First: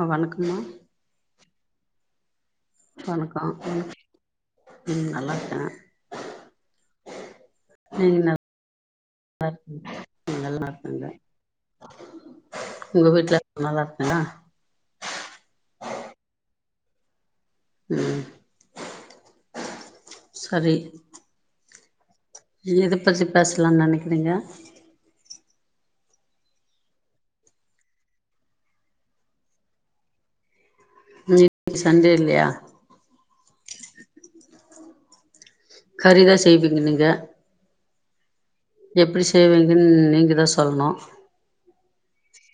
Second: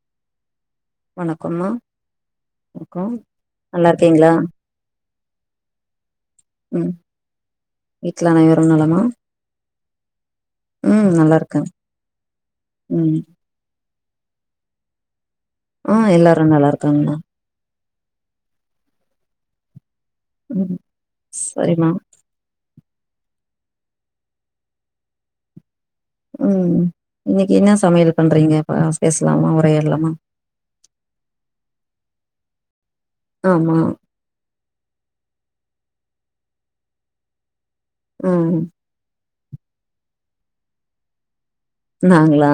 ஆ வணக்கம்மா வணக்கம்மா வணக்கம் வணக்கோ ம் நல்லா இருக்கீங்களா ம் நல்லா இருக்கே ம் வீட்ல அனைவரும் நலமா நல்ல இரு எல்லா நல்லா ம் இருக்காங்க நல்லா இருக்காங்க உங்க ம் வீட்ல நல்லா இருக்கிங்களா ஆ எல்லாரு நல்லா இருக்காங்கண்ணா ம் சரி சரி மா எத பத்தி பேச்லா நெனக்கிறிங்க ம் இன்னைக்கு என்ன சமயல் பண்றிங்க பா பேச்லாமா உரையாட்லாமா இன்னைக்கு சண்டே இல்லயா ஆமா கறிதா செய்வீங்க நீங்க ம் எப்டி செய்வீங்கன்னு நீங்க தா சொல்லணு நாங்ளா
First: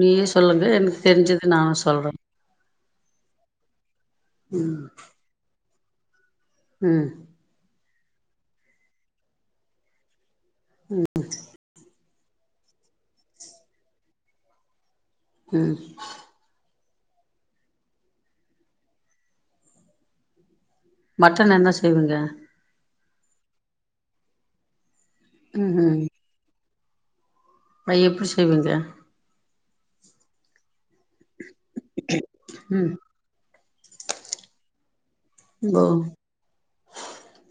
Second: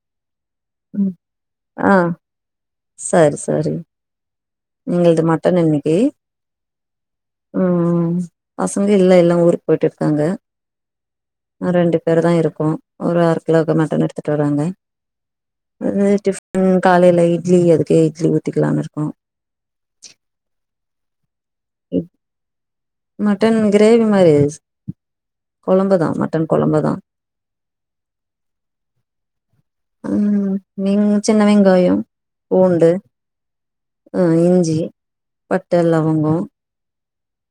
நீயே சொல்லுங்க எனக்கு தெரிஞ்சது நா ஆ சொல்றே சரி சரி எங்கள்து மட்டன் இன்னைக்கி ம் ம் பசங்க இல்ல எல்லா ஊருக்கு போயிட்டு இருக்காங்க அ ரெண்டு பேரு தா இருக்கோ ஒரு அர கிலோக்கு மட்டன் எடுத்துட்டு வருவாங்க ம் அ டிஃபன் காலையில இட்லி அதுக்கே இட்லி ஊத்திக்கலானு இருக்கோ மட்டன் என்ன செய்விங்க மட்டன் கிரேவி மாரி ம் கொழம்புதா மட்டன் கொழம்புதா அ எப்டி செய்விங்க ம் நி மு சின்ன வெங்காய பூண்டு ம் ஆ இஞ்சி பட்ட ஓ லவங்கொ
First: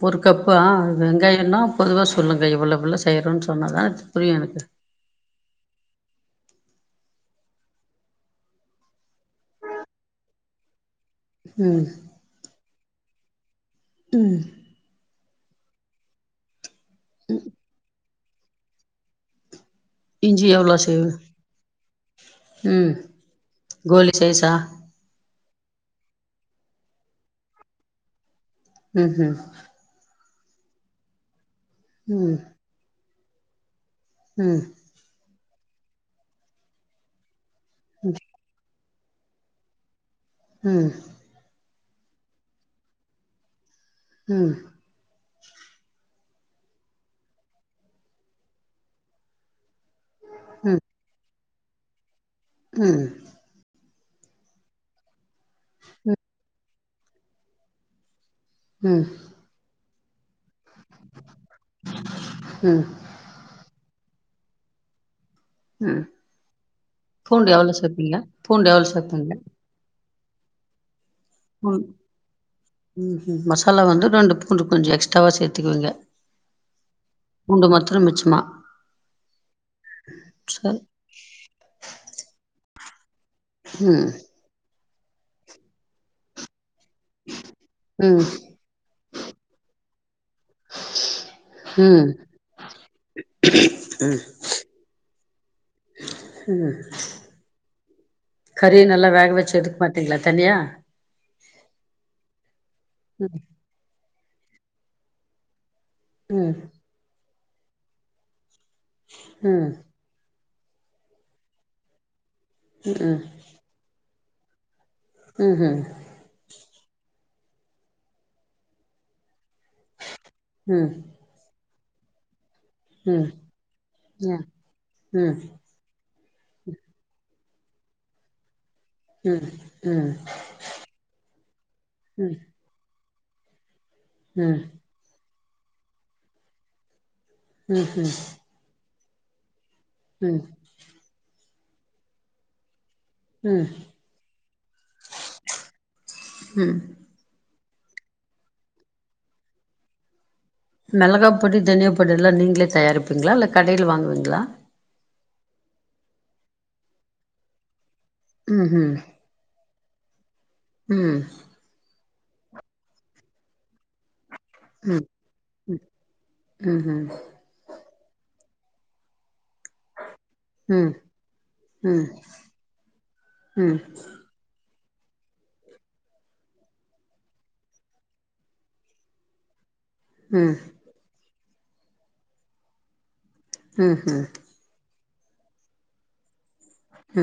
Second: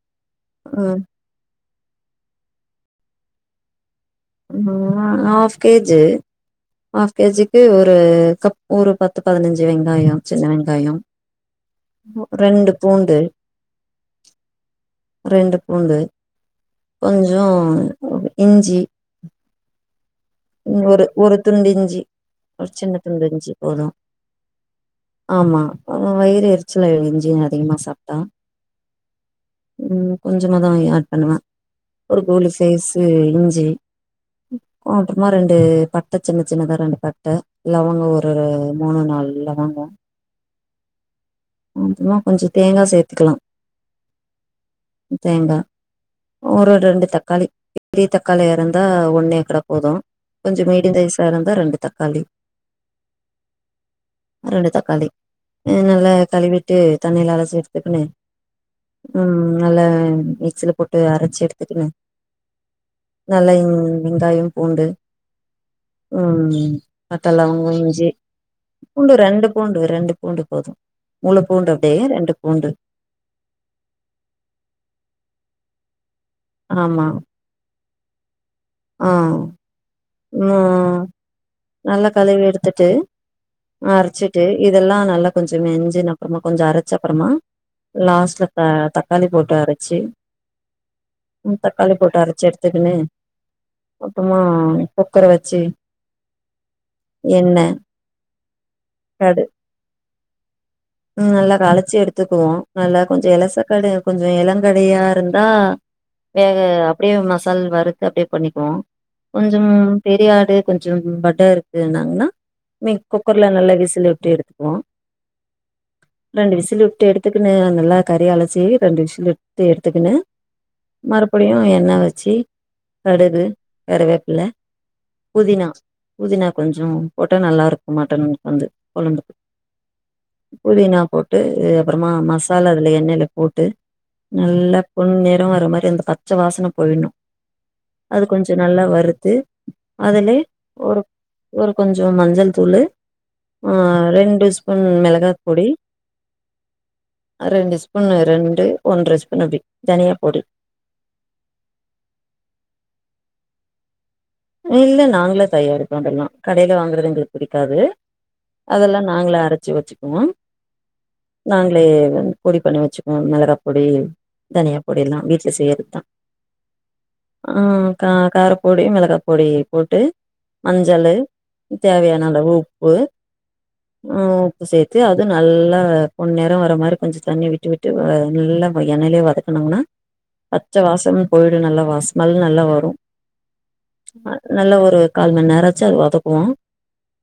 ஒரு கப்பா அது வெங்காயொனா பொதுவா சொல்லுங்க இவ்வளோ இவ்வளோ செய்றோன்னு சொன்னா தா புரியு எனக்கு [unintelligible] ஹாஃப் கேஜ்ஜு ஹாஃப் கேஜிக்கு ஒரு கப் ஒரு பத்து பதினஞ்சு வெங்காய சின்ன வெங்காயோ ஹ்ம் ரெண்டு பூண்டு ம் ரெண்டு பூண்டு கொஞ்சோ இஞ்சி இஞ்சி எவ்வளோ செய்வ ஒரு ஒரு துண்டு இஞ்சி ஒரு சின்ன ம் துண்டு இஞ்சி போது கோலி சைஸா ஆமா அவ வயிறு எரிச்சல இஞ்சி அதிகமா சாப்ட்டா ம் ஹ்ம் ம் கொஞ்சமா தா ஆட் பண்ணுவே ஒரு ம் கோலி சைஸு இஞ்சி ம் அப்புறமா ரெண்டு பட்ட சின்ன சின்னதா ரெண்டு பட்ட லவங்க ஒரு மூணு நாலு லவங்க ம் அப்றமா கொஞ்ச தேங்கா சேத்துக்கலா ம் தேங்கா ஒரு ரெண்டு தக்காளி பெரிய தக்காளியா இருந்தா ஒன்னேக்கூட போது கொஞ்சோ ம் மீடிய தைசா இருந்தா ரெண்டு தக்காளி ம் ரெண்டு தக்காளி அ நல்லா கழுவி ட்டு தண்ணில அலசி எடுத்துக்குன்னு ம் ம் நல்ல மிக்ஸீல போட்டு அரைச்சி எடுத்துக்குனு ம் நல்லா வெங்காயோ பூண்டு ம் பட்ட பூண்டு லவங்கோ எவ்வளோ இஞ்சி சேப்பீங்க எவ்வளோ பூண்டு சேப்பீங்க ரெண்டு பூண்டு ரெண்டு பூண்டு போது முளு பூண்டு அப்டே ரெண்டு பூண்டு ம்ம் மசாலா வந்து ரெண்டு பூண்டு கொஞ்சோ எக்ஸ்ட்ராவா சேத்துக்குவீங்க ஆமா பூண்டு மத்தரு மிச்சமா ம் சரி ம் நல்ல கழுவி எடுத்துட்டு ம் அரைச்சு ட்டு இதெல்லா நல்லா கொஞ்சோ மெஞ்சின அப்பறமா கொஞ்ச அரைச்ச அப்பறமா ம் லாஸ்ட்ல அ தக்காளி போட்டு அரைச்சி உ தக்காளி ம் போட்டு அரைச்சு எடுத்துக்குன்னு அப்புறமா குக்கர வச்சு எண்ண கறிய நல்லா வேக வச்சு எடுக்க மாட்டீங்களா தனியா ம் நல்லா களச்சி எடுத்துக்குவோ நல்லா கொஞ்ச ம் இலசக்கட கொஞ்சோ இளங்கடையா இருந்தா ம் வேக அப்டியே மசால் வருத்து அப்டியே பண்ணிக்குவோ ம் பெரியாடு கொஞ்சோ பட்டா இருக்குன்னாங்கன்னா மே குக்கர்ல நல்லா விசில் வுட்டு எடுத்துக்குவோ ம்ஹும் ரெண்டு விசில் உட்டு எடுத்துக்குனு அ நல்லா கறி அலசி ரெண்டு விசில் உட்டு எடுத்துக்குனு ம் மறுபடியு எண்ணெ வச்சு கடுகு கருவேப் பல புதினா புதினா கொஞ்சோ போட்டா நல்லா இருக்கு மட்டன் வந்து குழம்பு புதினா போட்டு அப்புறமா மசா லால அதுல எண்ணெய்ல போட்டு நல்லா பொண்நிரோ‌ வர மாரி அந்த பச்ச வாசன போய்டணு அது கொஞ்சோ நல்லா வருத்து அதுலே ஒரு ஒரு கொஞ்சோ மஞ்சள் தூள்ளு ஆ ரெண்டு ஸ்பூன் மெளகாய்ப் பொடி ம் ரெண்டு ஸ்பூன் ரெண்டு ஒன்ற ஸ்பூன் அப்டி தனியா பொடி மெளகா பொடி தனியா பொடி எல்லா நீங்களே தயாரிப்பீங்களா இல்ல கடையில வாங்குவீங்களா இல்ல நாங்களே தயாரிப்போ அதெல்லா கடையில வாங்குறது எங்களுக்கு புடிக்காது ம்ஹும் அதெல்லா நாங்கள அரைச்சு வச்சுக்குவோ ம் நாங்களே வ பொடி பண்ணி வச்சுக்கோ மிளகாப் பொடி தனியா பொடி ம் எல்லா வீட்ல செய்றதா ம்ஹும் ஆ கா காரப்பொடி மெளகா பொடி போட்டு ம் மஞ்சள்ளு ம் தேவையான அலவு உப்பு ம் சேத்து அது நல்லா பொண்நெரோ வர மாரி கொஞ்சோ தண்ணி விட்டு விட்டு வ நல்ல வ எண்ணைய்லே வத கனம்னா ம் பச்ச வாசமு போய்டு நல்லா வாஸ் ஸ்மெல் நல்லா வரு ம்ஹும் நல்ல ஒரு கால் மண் நேராச்சு அது வதக்குவோ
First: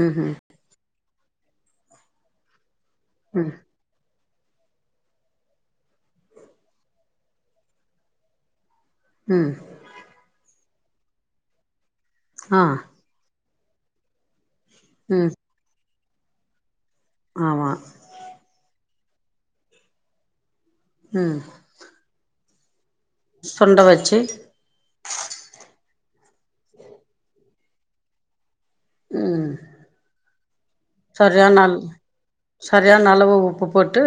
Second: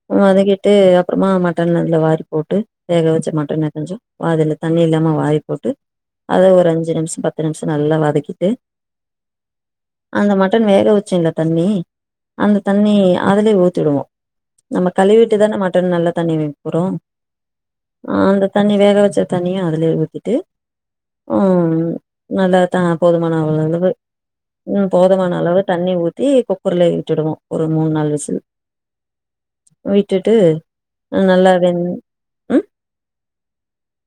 ம்ஹும் வதக்கி ட்டு அப்பறமா மட்டன் அதுல வாரி போட்டு வேக வச்ச ம் மட்டன கொஞ்சோ அதுல தண்ணி இல்லாம வாய் போட்டு அத ஒரு அஞ்சு நிமிஷோ பத்து நிமிஷோ நல்லா வதக்கிட்டு ம் அந்த மட்டன் வேக வச்சுல தண்ணி ஆ அந்த தண்ணி அதுலயே ஊத்திடுவோ நம்ம ம் கழுவிட்டு தான மட்டம் நல்ல தண்ணி வைப்புறோ ஆமா ஆ அந்த தண்ணி வேக வச்ச தண்ணியு அதலயே ஊத்திட்டு ம் அ நல்ல த போதுமான அவளவுல இந்த சுண்ட பாரு வச்சு ம் போதுமான அளவுல தண்ணி ஊத்தி குக்கர்ல இட்டுடுவோ ஒரு மூன் நாள் விசில் ம் விட்டுட்டு நல்லா சரியான அள வெந் ம் சரியான அளவு உப்பு போட்டு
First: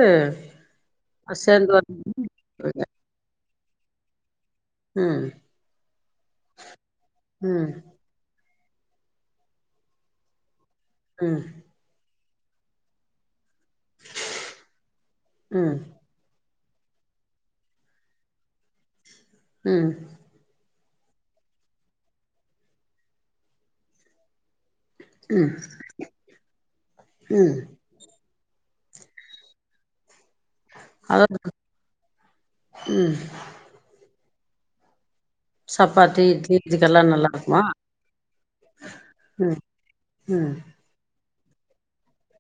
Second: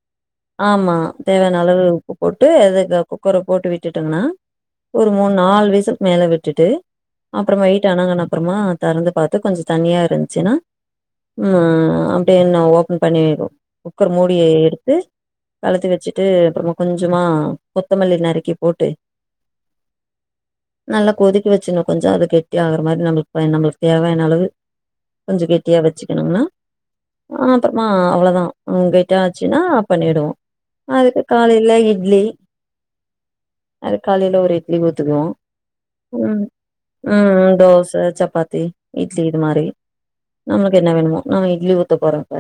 ஆமா தேவையான சேந்து அளவு வரு உப்பு போட்டு அதுக்கு குக்கர போட்டு விட்டுட்டம்ன்னா ஒரு ம் மூணு நாலு வீசிலுக்கு மேல விட்டுட்டு அப்புறமா ம் வெய்ட்டு் அனங்குன அப்றமா தெறந்து பாத்து கொஞ்சோ தண்னியா இருந்துச்சின்னா ம் ம அப்டி என்ன ஓப்பன் பண்ணி வை குக்கர் மூடிய எடுத்து ம் களத்து வச்சுட்டு அப்புறமா கொஞ்சமா கொத்தமல்லி நறுக்கி போட்டு ம் நல்லா கொதிக்க வச்சுன்னு கொஞ்சோ அது கெட்டி ஆகுற மாரி நம்மளுக்கு நம்மளுக்கு தேவையான அளவு கொஞ்சோ கெட்டியா வச்சுக்கணுனா ஆ ம் [unintelligible] ஆ அவ்வளோதா உங்கட்ட ஆச்சுனா பண்ணிடுவோ அதுக்கு அதாவது காலையில இட்லி ம் அது காலையில ஒரு இட்லி ஊத்துவோ சப்பாத்தி இட்லி இதுக்கெல்லா நல்லா ம் ம் இருக்குமா தோச சப்பாத்தி இட்லி இது ம் மாரி ம் நம்மளுக்கு என்ன வேணுமோ நம்ம இட்லி ஊத்த போற இப்ப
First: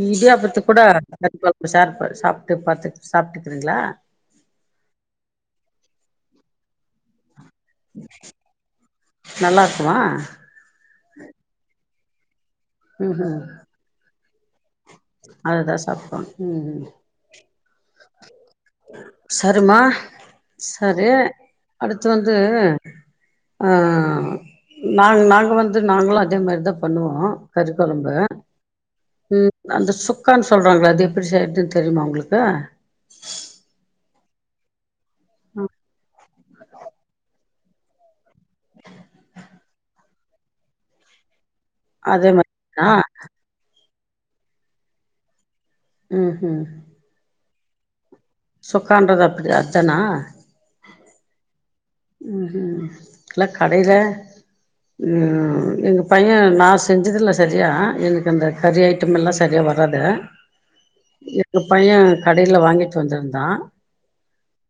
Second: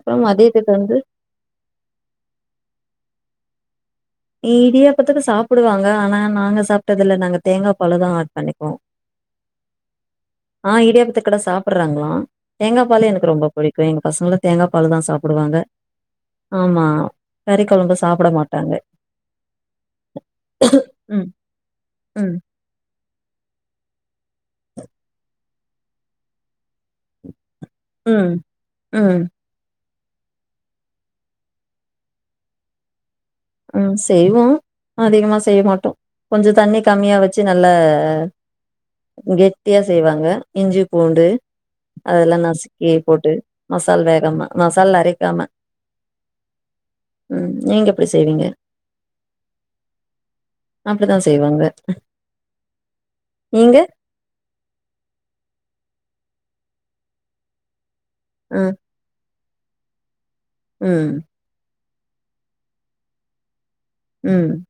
அப்புறம் இடியாப்பத்துக்கு மதியத்துக்கு கூட வந்து [inaudible] கப்ப சார் பண்ணி சாப்பிட்டு பாத்து [inaudible] சாப்பிட்டுக்கறீங்களா இடியாப்பத்துக்கு சாப்பிடுவாங்க ஆனா நாங்க சாப்ட்டது இல்ல நாங்க தேங்கா பாலு தா ஆட் பன்னிக்குவோ நல்லா இருக்குமா ஆ இடியாபத்து குட சாப்பிடுறாங்களா தேங்கா பாலு ம் எனக்கு ம் ரொம்ப புடிக்கு எங்க பசங்களு தேங்கா பாலு தா சாப் பிடுவாங்க அதுதா சாப்டுவாங்க ம் ம் ஆமா கறி கொழம்பு சாப்பிட மாட்டாங்க சரிமா சரி ம், அடுத்து வந்து ம், ஆ நாங் நாங்க வந்து நாங்களு அதே மாரிதா பண்ணுவோ கறி கொழம்ப ம், ம் அந்த சுக்கான் சொல்றாங்கள அது எப்படி செய்றதுன் தெரியுமா உங்களுக்கு ம் செய்வோ அதிகமா செய்ய மாட்டோ கொஞ்சோ தண்ணி கம்மியா வச்சு நல்ல கெட்டியா செய்வாங்க இஞ்சி பூண்டு அதே அதெல்லா மாரியா நசுக்கி போட்டு மசால் வேகாமா மசால் அரைக்காம ம் ம் ம் நீங்க எப்டி செய்வீங்க சுக்கான்றது அப்டி அத்தானா அப்டித்தா செய்வாங்க ம்ம் எல்லா நீங்க? கடைல ம் எங்க பைய நா செஞ்சதுல்ல சரியா எனக்கு அந்த அ. கறிய ஐட்டமுல்லா சரியா வராது ம் எங்க பைய கடைல வாங்கிட்டு வந்துருந்தா ம்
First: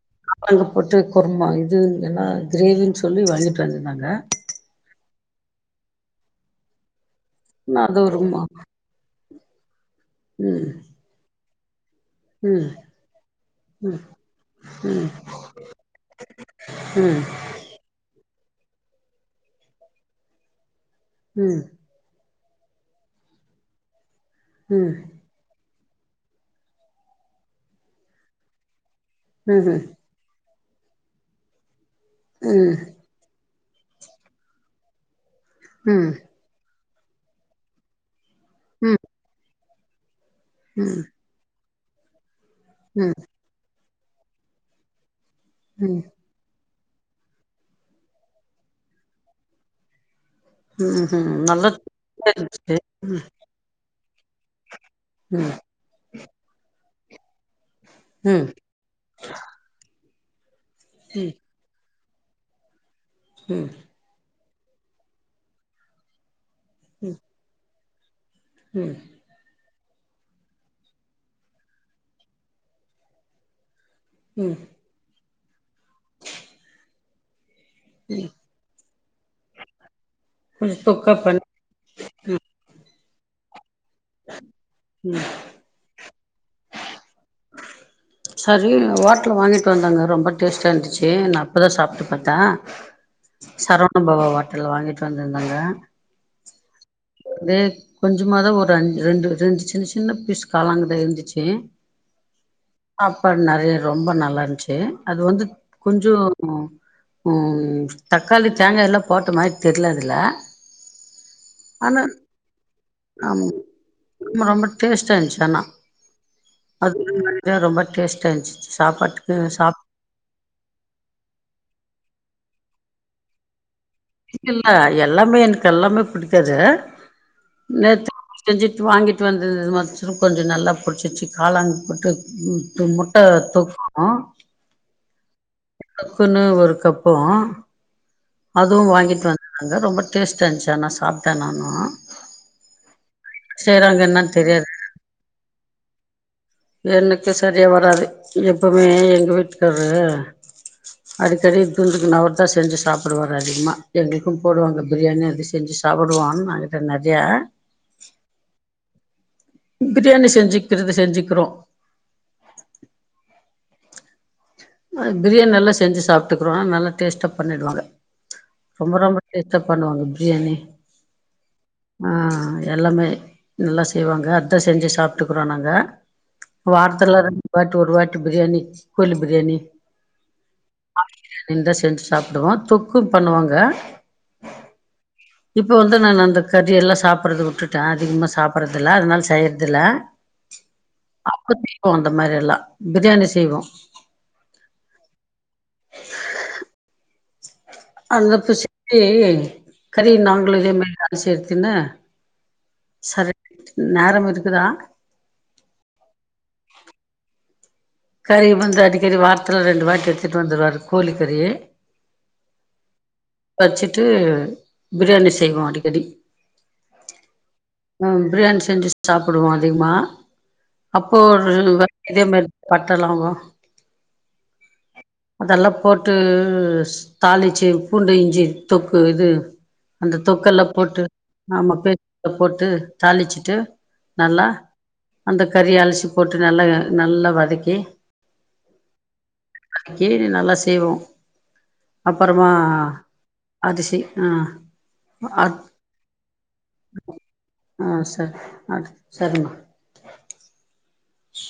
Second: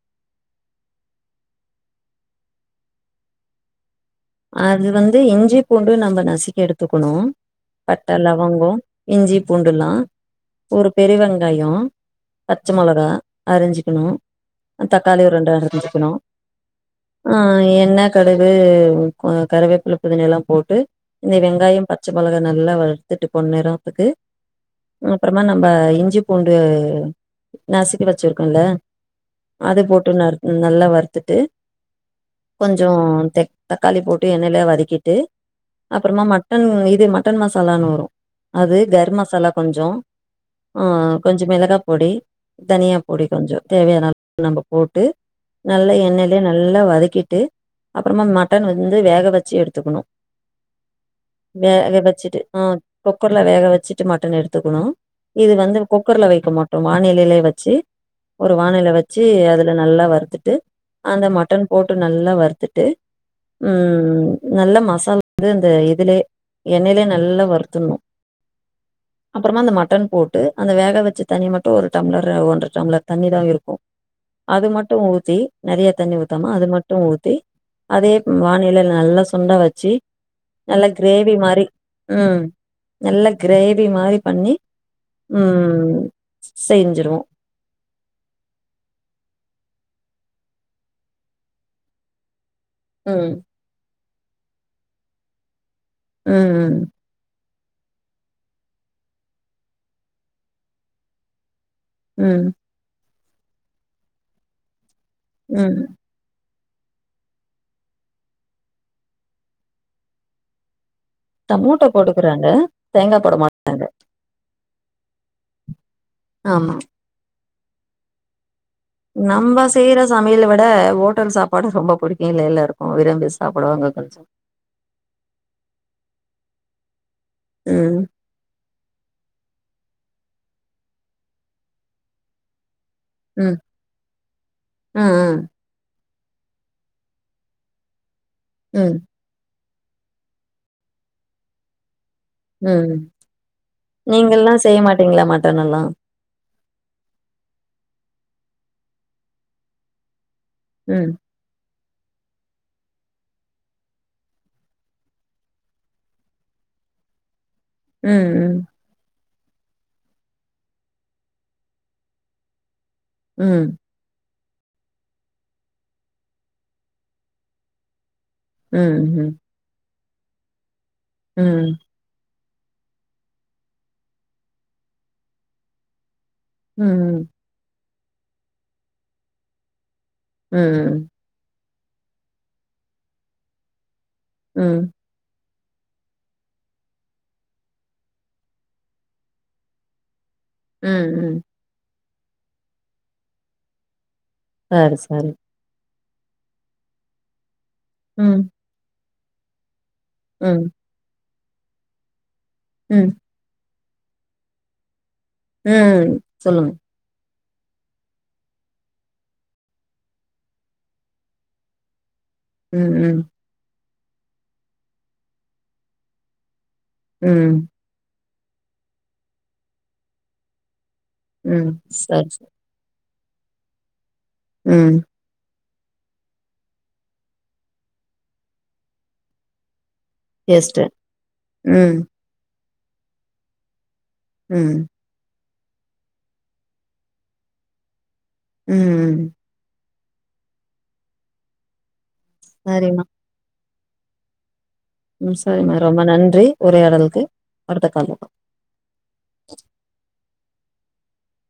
அங்க போட்டு குருமா இது என்னா கிரேவின் சொல்லி வாங்கிட்டு வந்துருந்தாங்க அது வந்து இஞ்சி பூண்டு நம்ம நசிக்கி எடுத்துக்குணு நா அது பட்ட ஒரு மா லவங்கோ இஞ்சி பூண்டுலா ம் ஒரு பெரு வெங்காயொ பச்ச ம் மொளகா அரிஞ்சிக்குணு தக்காளி ஒரு ரெண்டு அரிஞ்சிக்குணு ம் ஆ எண்ணெ கடுகு கருவேப்பில புதினா எல்லா போட்டு இந்த ம் வெங்காயம் ப பச்ச மொளகா நல்லா வறுத்துட்டு பொன்னரத்துக்கு ம் அப்பறமா நம்ப இஞ்சி பூண்டு நசிக்கி வச்சிருக்கல்ல ம் அது ம் போட்டு ந நல்லா வறுத்துட்டு ம் கொஞ்சொ தக்காளி போட்டு எண்ணனையிலே வதக்கிட்டு ம் அப்புறமா மட்டன் இது மட்டன் மசாலான்னு வரு அது கர்ம் மசாலா கொஞ்சொ ஆ ம் ம் கொஞ்சொ மெளகா பொடி தனியா பொடி ம் கொஞ்சொ தேவையான அளவு நம்ப போட்டு நல்ல ம் எண்ணெய து நல்லா வதக்கிட்டு அப்பறமா மட்டன் வந்து வேக வச்சு எடுத்துக்குணு ம் ம் நல்லா வேக வச்சுட்டு ஆ இருந்துச்சு குக்கர்ல வேக வச்சுட் சி மட்டன் எடுத்துக்குணு இது ம் வந்து குக்கர்ல வைக்க மாட்டோ வானலிலயே வச்சு ம் ஒரு வானலில வச்சு அதுல நல்லா வறுத்துட்டு அந்த ம் மட்டன் போட்டு நல்லா வறுத்துட்டு ம் நல்ல மசாலா வந்து அந்த இதுலே எண்ணெயிலே நல்லா வருத்துணு ம் அப்பறமா அந்த மட்டன் போட்டு அந்த வேக வச்ச தண்ணி மட்டு ஒரு டம்ளர் ஒன்ற டம்ளர் தண்ணி தா இருக் கு ம் அது மட்டு ஊத்தி நறைய தண்ணி ஊத்தாம அது மட்டு ஊத்தி ம் வானிலில நல்லா சுண்ட வச்சி கொஞ்சோ நல்லா தொக்கா கிரேவி பண்ணி மாரி ம் நல்ல கிரேவி மாரி பண்ணி ம் செஞ்சிருவோ சரி ஓட்டல வாங்கிட்டு வந்தாங்க ரொம்ப டேஸ்ட்டா இருந்துச்சு நா அப்பதா சாப்ட்டு பாத்த ம் சரவண பவா ஹோட்டல்ல வாங்கிட்டு வந்திருந்தாங்க ம் ம் தே கொஞ்சமாதா ஒரு அஞ் ரெண்டு இருந் சின்ன சின்ன பீஸ் காளான்தா இருந்துச்சி ம் சாப்பாடு நெறைய ரொம்ப நல்லாருந்ச்சு அது வந்து ம் கொஞ்சொ ம் தக்காளி தேங்காயெல்லா போட்ட மாரி தெர்ல அதுல டமோட்டோ ஆனா போடுக்குறாங்க தேங்கா போட மாட்டாங்க ரொம்ப ரொம்ப டேஸ்டாயிருந்ச்சு ஆனா ஆமா [inaudible] ரொம்ப டேஸ்டாருந்துச்சு நம்ப செய்ற சமையல விட ஓட்டல் சாப்பாடு ரொம்ப புடிக்கு இல்ல எல்லாருக்கு விரும்பி சாப்டுவாங்க கொஞ்சொ இல்ல எல்லாமே எனக்கு எல்லாமே புடிக்காது ம் நேத்து செஞ்சிட்டு வாங்கிட்டு வந்தது மஷ்ரூம் கொஞ்ச நல்லா புடிச்சிடுச்சு காளான் போட்டு [unintelligible] ட்டா தொக்கூ ம் ம் க்குன்னு ஒரு கப்பு அதுவு ம் வாங்கிட்டு வந் அங்க ரொம்ப டேஸ்ட்டாந்ச்சு ஆனா சாப்ட்டே நானூ ம் நீங்கல்லா தெரியாது. செய்யமாட்டீங்ளி மட்டன் எல்லா எனக்கு சரியா வராது எப்புமே எங்க வீட்டுக்கார்ரு ம் அது தெரிய துண்டுக்குன் அவுர்தா செஞ்சு சாப்புடுவாரு அதிகமா எங்குளுக்கு போடுவாங்க பிரியாணி அத செஞ்சு சாப்புடுவோ [unintelligible] ட்ட நறியா ம் ம். பிரியாணி செஞ்சிக்றத செஞ்சிக்றோ. ம். அ பிரியாண் நல்லா செஞ்சு சாப்டுக்குறோ நல்லா டேஸ்ட்டா பண்ணிடுவாங்க. ம், ரொம்ப ரொம்ப ம், டேஸ்ட்டா பண்ணுவாங்க பிரியாணி. ம். அ எல்லாமே நல்லா செய்வாங்க அத்தா செஞ்சு சாப்ட்டுக்குறோ நாங்க. வார்த்துல ம், ரெண்டு வாட் ஒரு வாட்டி பிரியாணி கோழி பிரியாணி. ம் ம். இந்தா செஞ்சு சாப்புடுவோ தொக்கு பண்ணுவாங்க. ம். இப்ப வந்து நானு அந்த கறியெல்லா சாப்பட்றது உட்டுட்டே அதிகமா சாப்பட்றதில்ல அதனால செய்யறதில்ல. ம் ம். கு அந்த மாரி எல்லா பிரியாணி செய்வோ. சாரி சரி. அந்த ம், அப்ப [inaudible] கறிய நாங்குளு ம், இதே மாரி [unintelligible] தின்னு ம், சரி நேரம் இருக்குதா? ம் சொல்லுங்க. கறிய வந்து அடிக்கடி வாரத்துல ரெண்டு வாட்டி எடுத்துட்டு வந்துருவாரு கோழி கறி. ம் ம். வச்சுட்டு பிரியாணி செய்வோ அடிக்கடி. ம். ம் பிரியாணி செஞ்சு சாப்புடுவோ அதிகமா அப்போ ம். ஒரு வ இதே சரி, மாரி சரி. பட்ட லவங்கோ ம். அதல்லா போட்டு ஸ் தாளிச்சி பூண்டு இஞ்சி தொக்கு இது அந்த தொக்கல்ல கெஸ்ட்டு. போட்டு ஆமா ம், [unintelligible] போட்டு தாளிச்சுட்டு நல்லா ம், அந்த கறிய அலசி போட்டு நல்லா எ நல்லா வதக்கி ம் ம். [inaudible] நல்லா செய்வோ அப்பறமா சரிம்மா. அது செய் அ ம் சரிம்மா ரொம்ப நன்றி உரையாடல்க்கு அடுத்த கால்ல பா சரிமா. உ